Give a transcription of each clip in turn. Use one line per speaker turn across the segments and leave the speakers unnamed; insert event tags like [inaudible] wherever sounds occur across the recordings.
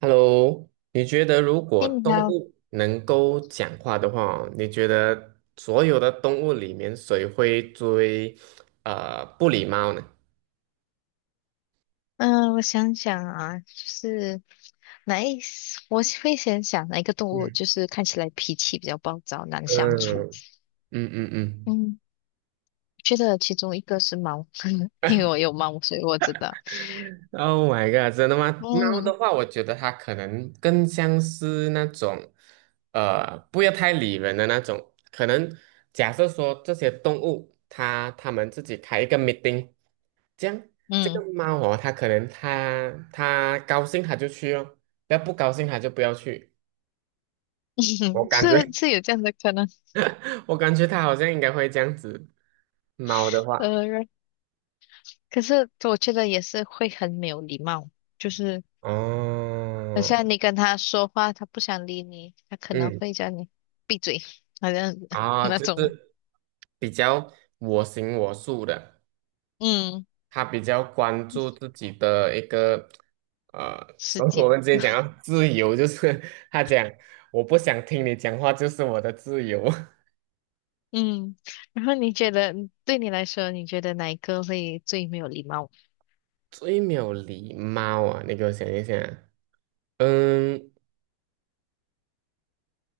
Hello，你觉得如果
哎，你
动
好，
物能够讲话的话，你觉得所有的动物里面谁会最不礼貌呢？
嗯、我想想啊，就是哪一，我会先想哪一个动物，
嗯，
就是看起来脾气比较暴躁，难相处。
嗯嗯嗯嗯
嗯，觉得其中一个是猫，[laughs] 因为我有猫，所以我知道。
，Oh my god，真的吗？猫的
嗯
话，我觉得它可能更像是那种不要太理人的那种。可能假设说这些动物，它们自己开一个 meeting。这样这个
嗯，
猫哦，它可能它高兴它就去哦，要不高兴它就不要去。我
[laughs]
感觉
是是有这样的可能。
[laughs] 我感觉它好像应该会这样子。猫的话，
呃，可是我觉得也是会很没有礼貌，就是
哦，
像你跟他说话，他不想理你，他可能
嗯，
会叫你闭嘴，好像 [laughs]
啊，
那
就
种，
是比较我行我素的，
嗯，
它比较关注自己的一个呃，
世
所以我
界。
们之前讲到自由，就是它讲我不想听你讲话，就是我的自由。[laughs]
嗯，然后你觉得对你来说，你觉得哪一个会最没有礼貌？
最没有礼貌啊！你给我想一想，嗯，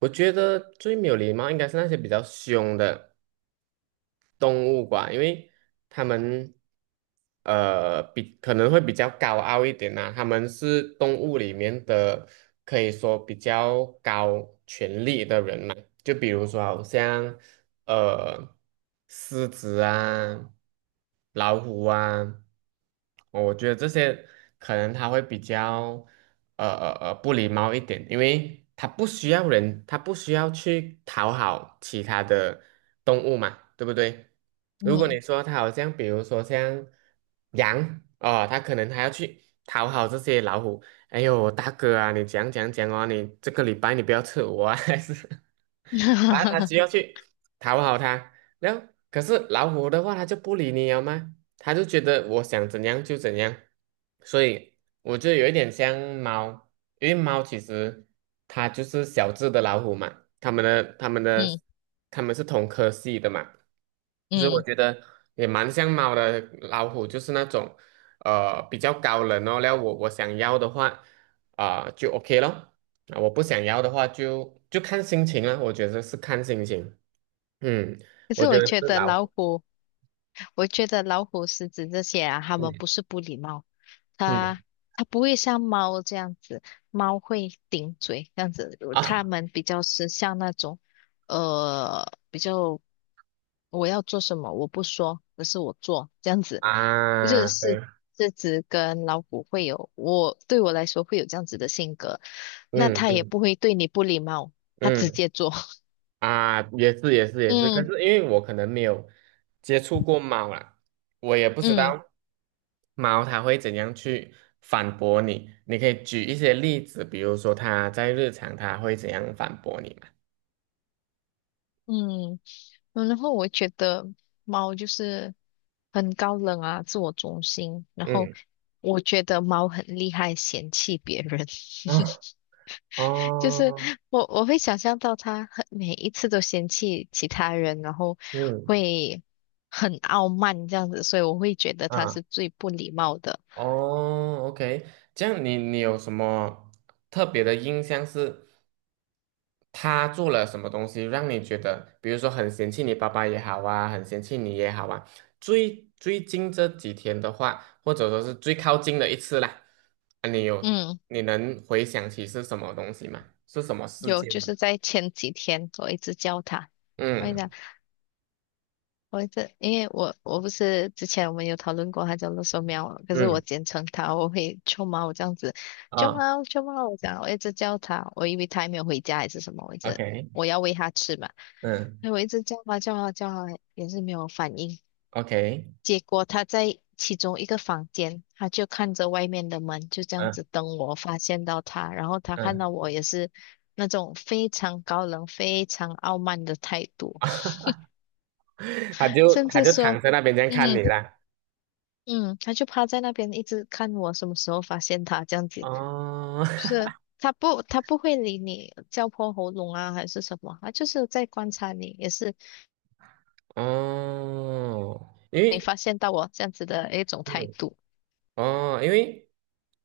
我觉得最没有礼貌应该是那些比较凶的动物吧，因为他们比可能会比较高傲一点呐、他们是动物里面的可以说比较高权力的人嘛，就比如说好像呃狮子啊、老虎啊。我觉得这些可能他会比较不礼貌一点，因为他不需要人，他不需要去讨好其他的动物嘛，对不对？如果
嗯
你说他好像比如说像羊哦，他可能还要去讨好这些老虎，哎呦大哥啊，你讲讲讲啊，你这个礼拜你不要吃我啊，[laughs] 还是。啊，他
[laughs]
需要去讨好他，然后，可是老虎的话，他就不理你了吗？他就觉得我想怎样就怎样。所以我觉得有一点像猫，因为猫其实它就是小只的老虎嘛，它们的
嗯
它们是同科系的嘛。就是我
嗯，
觉得也蛮像猫的，老虎就是那种比较高冷哦。然后我想要的话啊、就 OK 咯，啊我不想要的话就看心情了，我觉得是看心情。嗯，
可
我
是
觉
我
得
觉
是
得
老
老
虎。
虎，我觉得老虎、狮子这些啊，它们
嗯
不是不礼貌，
嗯
它它不会像猫这样子，猫会顶嘴这样子，它
啊
们比较是像那种比较我要做什么，我不说，而是我做，这样
[laughs]
子，这
啊
是
对，
这只跟老虎会有，对我来说会有这样子的性格，那
嗯
它也
嗯
不会对你不礼貌，它直
嗯。
接做，[laughs]
啊，也是也是也是，可是
嗯
因为我可能没有接触过猫啦，我也不知
嗯
道猫它会怎样去反驳你。你可以举一些例子，比如说它在日常它会怎样反驳你嘛？
嗯，然后我觉得猫就是很高冷啊，自我中心，然后
嗯
我觉得猫很厉害，嫌弃别人，[laughs]
啊
就是
哦
我会想象到他很每一次都嫌弃其他人，然后
嗯
会很傲慢这样子，所以我会觉得他
啊
是最不礼貌的。
哦，OK，这样你你有什么特别的印象是他做了什么东西让你觉得，比如说很嫌弃你爸爸也好啊，很嫌弃你也好啊，最最近这几天的话，或者说是最靠近的一次啦，啊，你有
嗯，
你能回想起是什么东西吗？是什么事
有
件
就
吗？
是在前几天我一直教他，我跟你
嗯
讲。因为我不是之前我们有讨论过它叫乐寿喵嘛可是我
嗯
简称它，我会臭猫我这样子，臭
啊
猫臭猫，我讲我一直叫它，我以为它还没有回家还是什么，我一直
，OK，
我要喂它吃嘛，
嗯
那我一直叫它叫它叫它也是没有反应，
，OK，
结果它在其中一个房间，它就看着外面的门，就这样
嗯
子等我发现到它，然后它看
嗯，
到我也是那种非常高冷、非常傲慢的态度，
[laughs] 他就
甚
他
至
就躺
说。
在那边这样看
嗯，
你啦。
嗯，他就趴在那边一直看我什么时候发现他这样子，
哦
就是他不会理你叫破喉咙啊还是什么，他就是在观察你，也是
[laughs] 哦，因
没
为
发现到我这样子的一种态
嗯
度。
哦，因为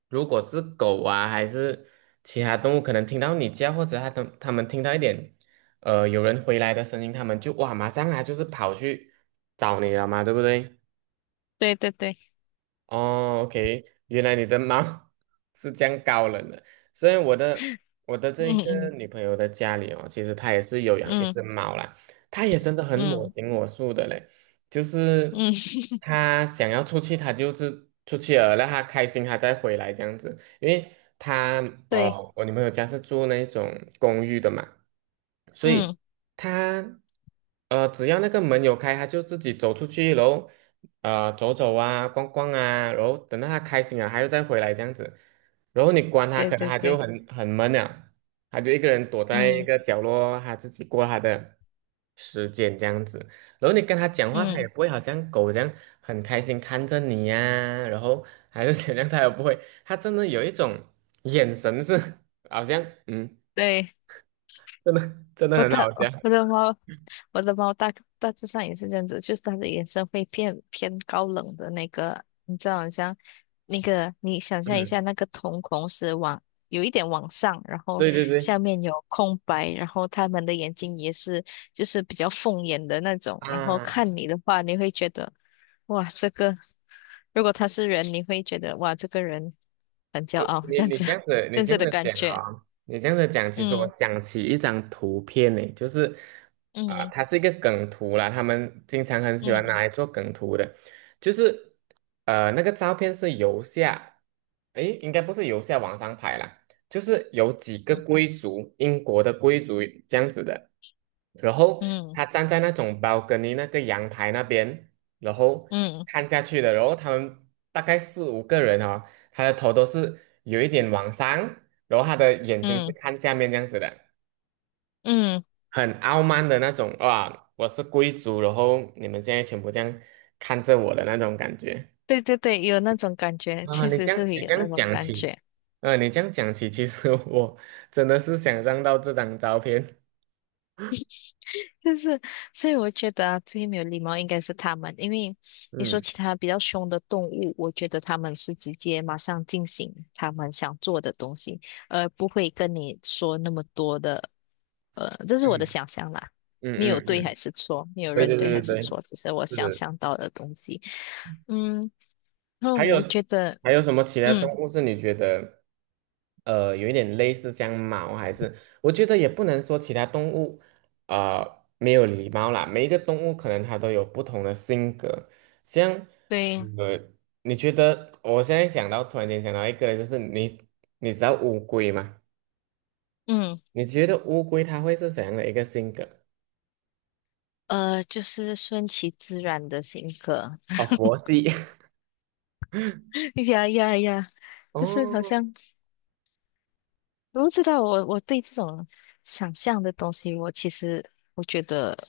如果是狗啊，还是其他动物，可能听到你叫，或者它们听到一点，有人回来的声音，它们就哇，马上啊，就是跑去找你了嘛，对不对？
对对对，
哦，OK，原来你的猫 [laughs] 是这样高冷的，所以我的这
嗯
个
嗯
女朋友的家里哦，其实她也是有养一
嗯
只猫啦，她也真的很我
嗯
行我素的嘞，就是
嗯，[laughs]
她想要出去，她就是出去了，让她开心，她再回来这样子，因为她
对，
哦，我女朋友家是住那种公寓的嘛，所以
嗯
她只要那个门有开，她就自己走出去喽。然后走走啊、逛逛啊，然后等到他开心了，他又再回来这样子。然后你关他，
对
可能
对
他就
对，
很闷了，他就一个人躲在一
嗯
个角落，他自己过他的时间这样子。然后你跟他讲话，他也
嗯
不会好像狗这样很开心看着你呀、然后还是怎样，他也不会，他真的有一种眼神是 [laughs] 好像嗯，
对。
真的真
[laughs]
的很好笑，
我的猫，我的猫大大致上也是这样子，就是它的眼神会偏偏高冷的那个，你知道，好像那个，你想象一下，
嗯，
那个瞳孔是有一点往上，然后
对对对
下面有空白，然后它们的眼睛也是就是比较凤眼的那种，然后
啊。
看你的话，你会觉得哇，这个如果他是人，你会觉得哇，这个人很骄傲，
你
这样
你
子
这样子，
[laughs]，
你
这样
这
子
样
的
子
感
讲
觉，
啊、你这样子讲，其实我
嗯
想起一张图片呢，就是啊、
嗯
它是一个梗图啦，他们经常很喜欢拿
嗯
来做梗图的，就是那个照片是由下，诶，应该不是由下往上拍啦，就是有几个
嗯
贵族，英国的贵族这样子的，然后
嗯。
他站在那种 balcony 那个阳台那边，然后
嗯
看下去的，然后他们大概四五个人啊他的头都是有一点往上，然后他的眼睛是
嗯
看下面这样子的，
嗯，
很傲慢的那种，哇，我是贵族，然后你们现在全部这样看着我的那种感觉。
对对对，有那种感
[laughs]
觉，
啊，
确
你
实
这样
是会
你
有
这
那
样
种
讲
感
起，
觉。
你这样讲起，其实 [laughs] 我真的是想象到这张照片，
就是，所以我觉得啊最没有礼貌应该是他们，因为你说
嗯
其他比较凶的动物，我觉得他们是直接马上进行他们想做的东西，而不会跟你说那么多的。这是我的
嗯
想象啦，
嗯
没有
嗯
对
嗯，
还是错，没
[laughs]
有
对
人
对
对
对
还是
对
错，只是我
对，
想
是。
象到的东西。嗯，那
还有
我觉得，
还有什么其他
嗯，
动物是你觉得有一点类似像猫？还是我觉得也不能说其他动物没有礼貌啦，每一个动物可能它都有不同的性格。像
对。
呃，你觉得我现在想到突然间想到一个，就是你你知道乌龟吗？
嗯。
你觉得乌龟它会是怎样的一个性格？
就是顺其自然的性格。
哦，佛系。[laughs]
[laughs] 呀呀呀，就是好
哦，
像我不知道我对这种想象的东西，我其实我觉得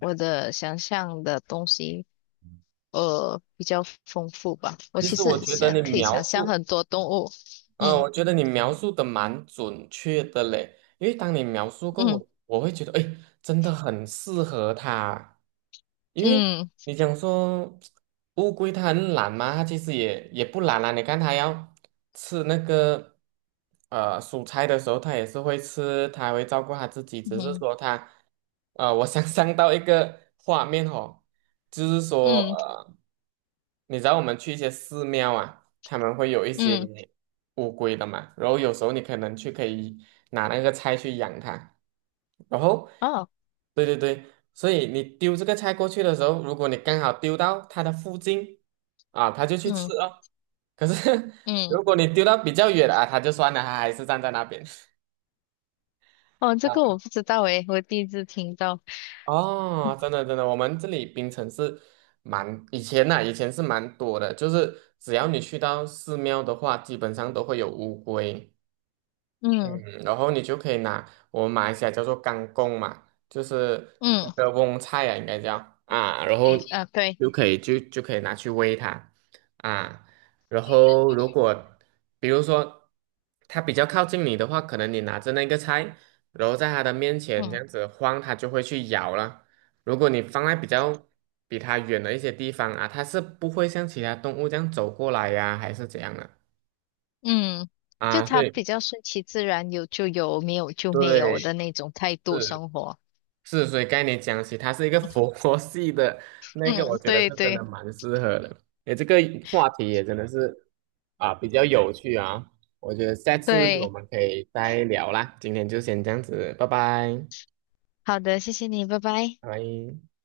我的想象的东西比较丰富吧。我
其
其
实我
实
觉得
想
你
可以
描
想象
述
很多动物，
嗯，
嗯
我觉得你描述的蛮准确的嘞，因为当你描述过
嗯
我，我会觉得，哎，真的很适合他，因为
嗯
你讲说乌龟它很懒嘛，它其实也不懒啦。你看它要吃那个蔬菜的时候，它也是会吃，它会照顾它自己。只是
嗯
说它，我想象到一个画面哦，就是说
嗯
你知道我们去一些寺庙啊，他们会有一些。
嗯
乌龟的嘛，然后有时候你可能去可以拿那个菜去养它，然后，
哦
对对对，所以你丢这个菜过去的时候，如果你刚好丢到它的附近，啊，它就去吃
嗯
哦。可是 [laughs]
嗯
如果你丢到比较远啊，它就算了，它还是站在那边。
哦，这
啊，
个我不知道诶，我第一次听到。
哦，真的真的，我们这里槟城是蛮以前呐、以前是蛮多的，就是只要你去到寺庙的话，基本上都会有乌龟。嗯，
嗯
然后你就可以拿我们马来西亚叫做干贡嘛，就是那
嗯
个翁菜啊，应该叫啊，然后
啊对。
就可以拿去喂它啊，然后如果比如说它比较靠近你的话，可能你拿着那个菜，然后在它的面前这
嗯。
样子晃，它就会去咬了。如果你放在比较比它远的一些地方啊，它是不会像其他动物这样走过来呀、还是怎样的
嗯，就
啊，所
他
以
比较顺其自然，有就有，没有就没有的
对。
那种态度
是。
生活。
是，所以概念讲起，它是一个佛 [laughs] 系的那个，
嗯，
我觉得是
对
真
对
的蛮适合的。诶，这个话题也真的是啊，比较有趣啊。我觉得下次我
对，
们可以再聊啦。今天就先这样子，拜拜，
好的，谢谢你，拜拜。
拜拜。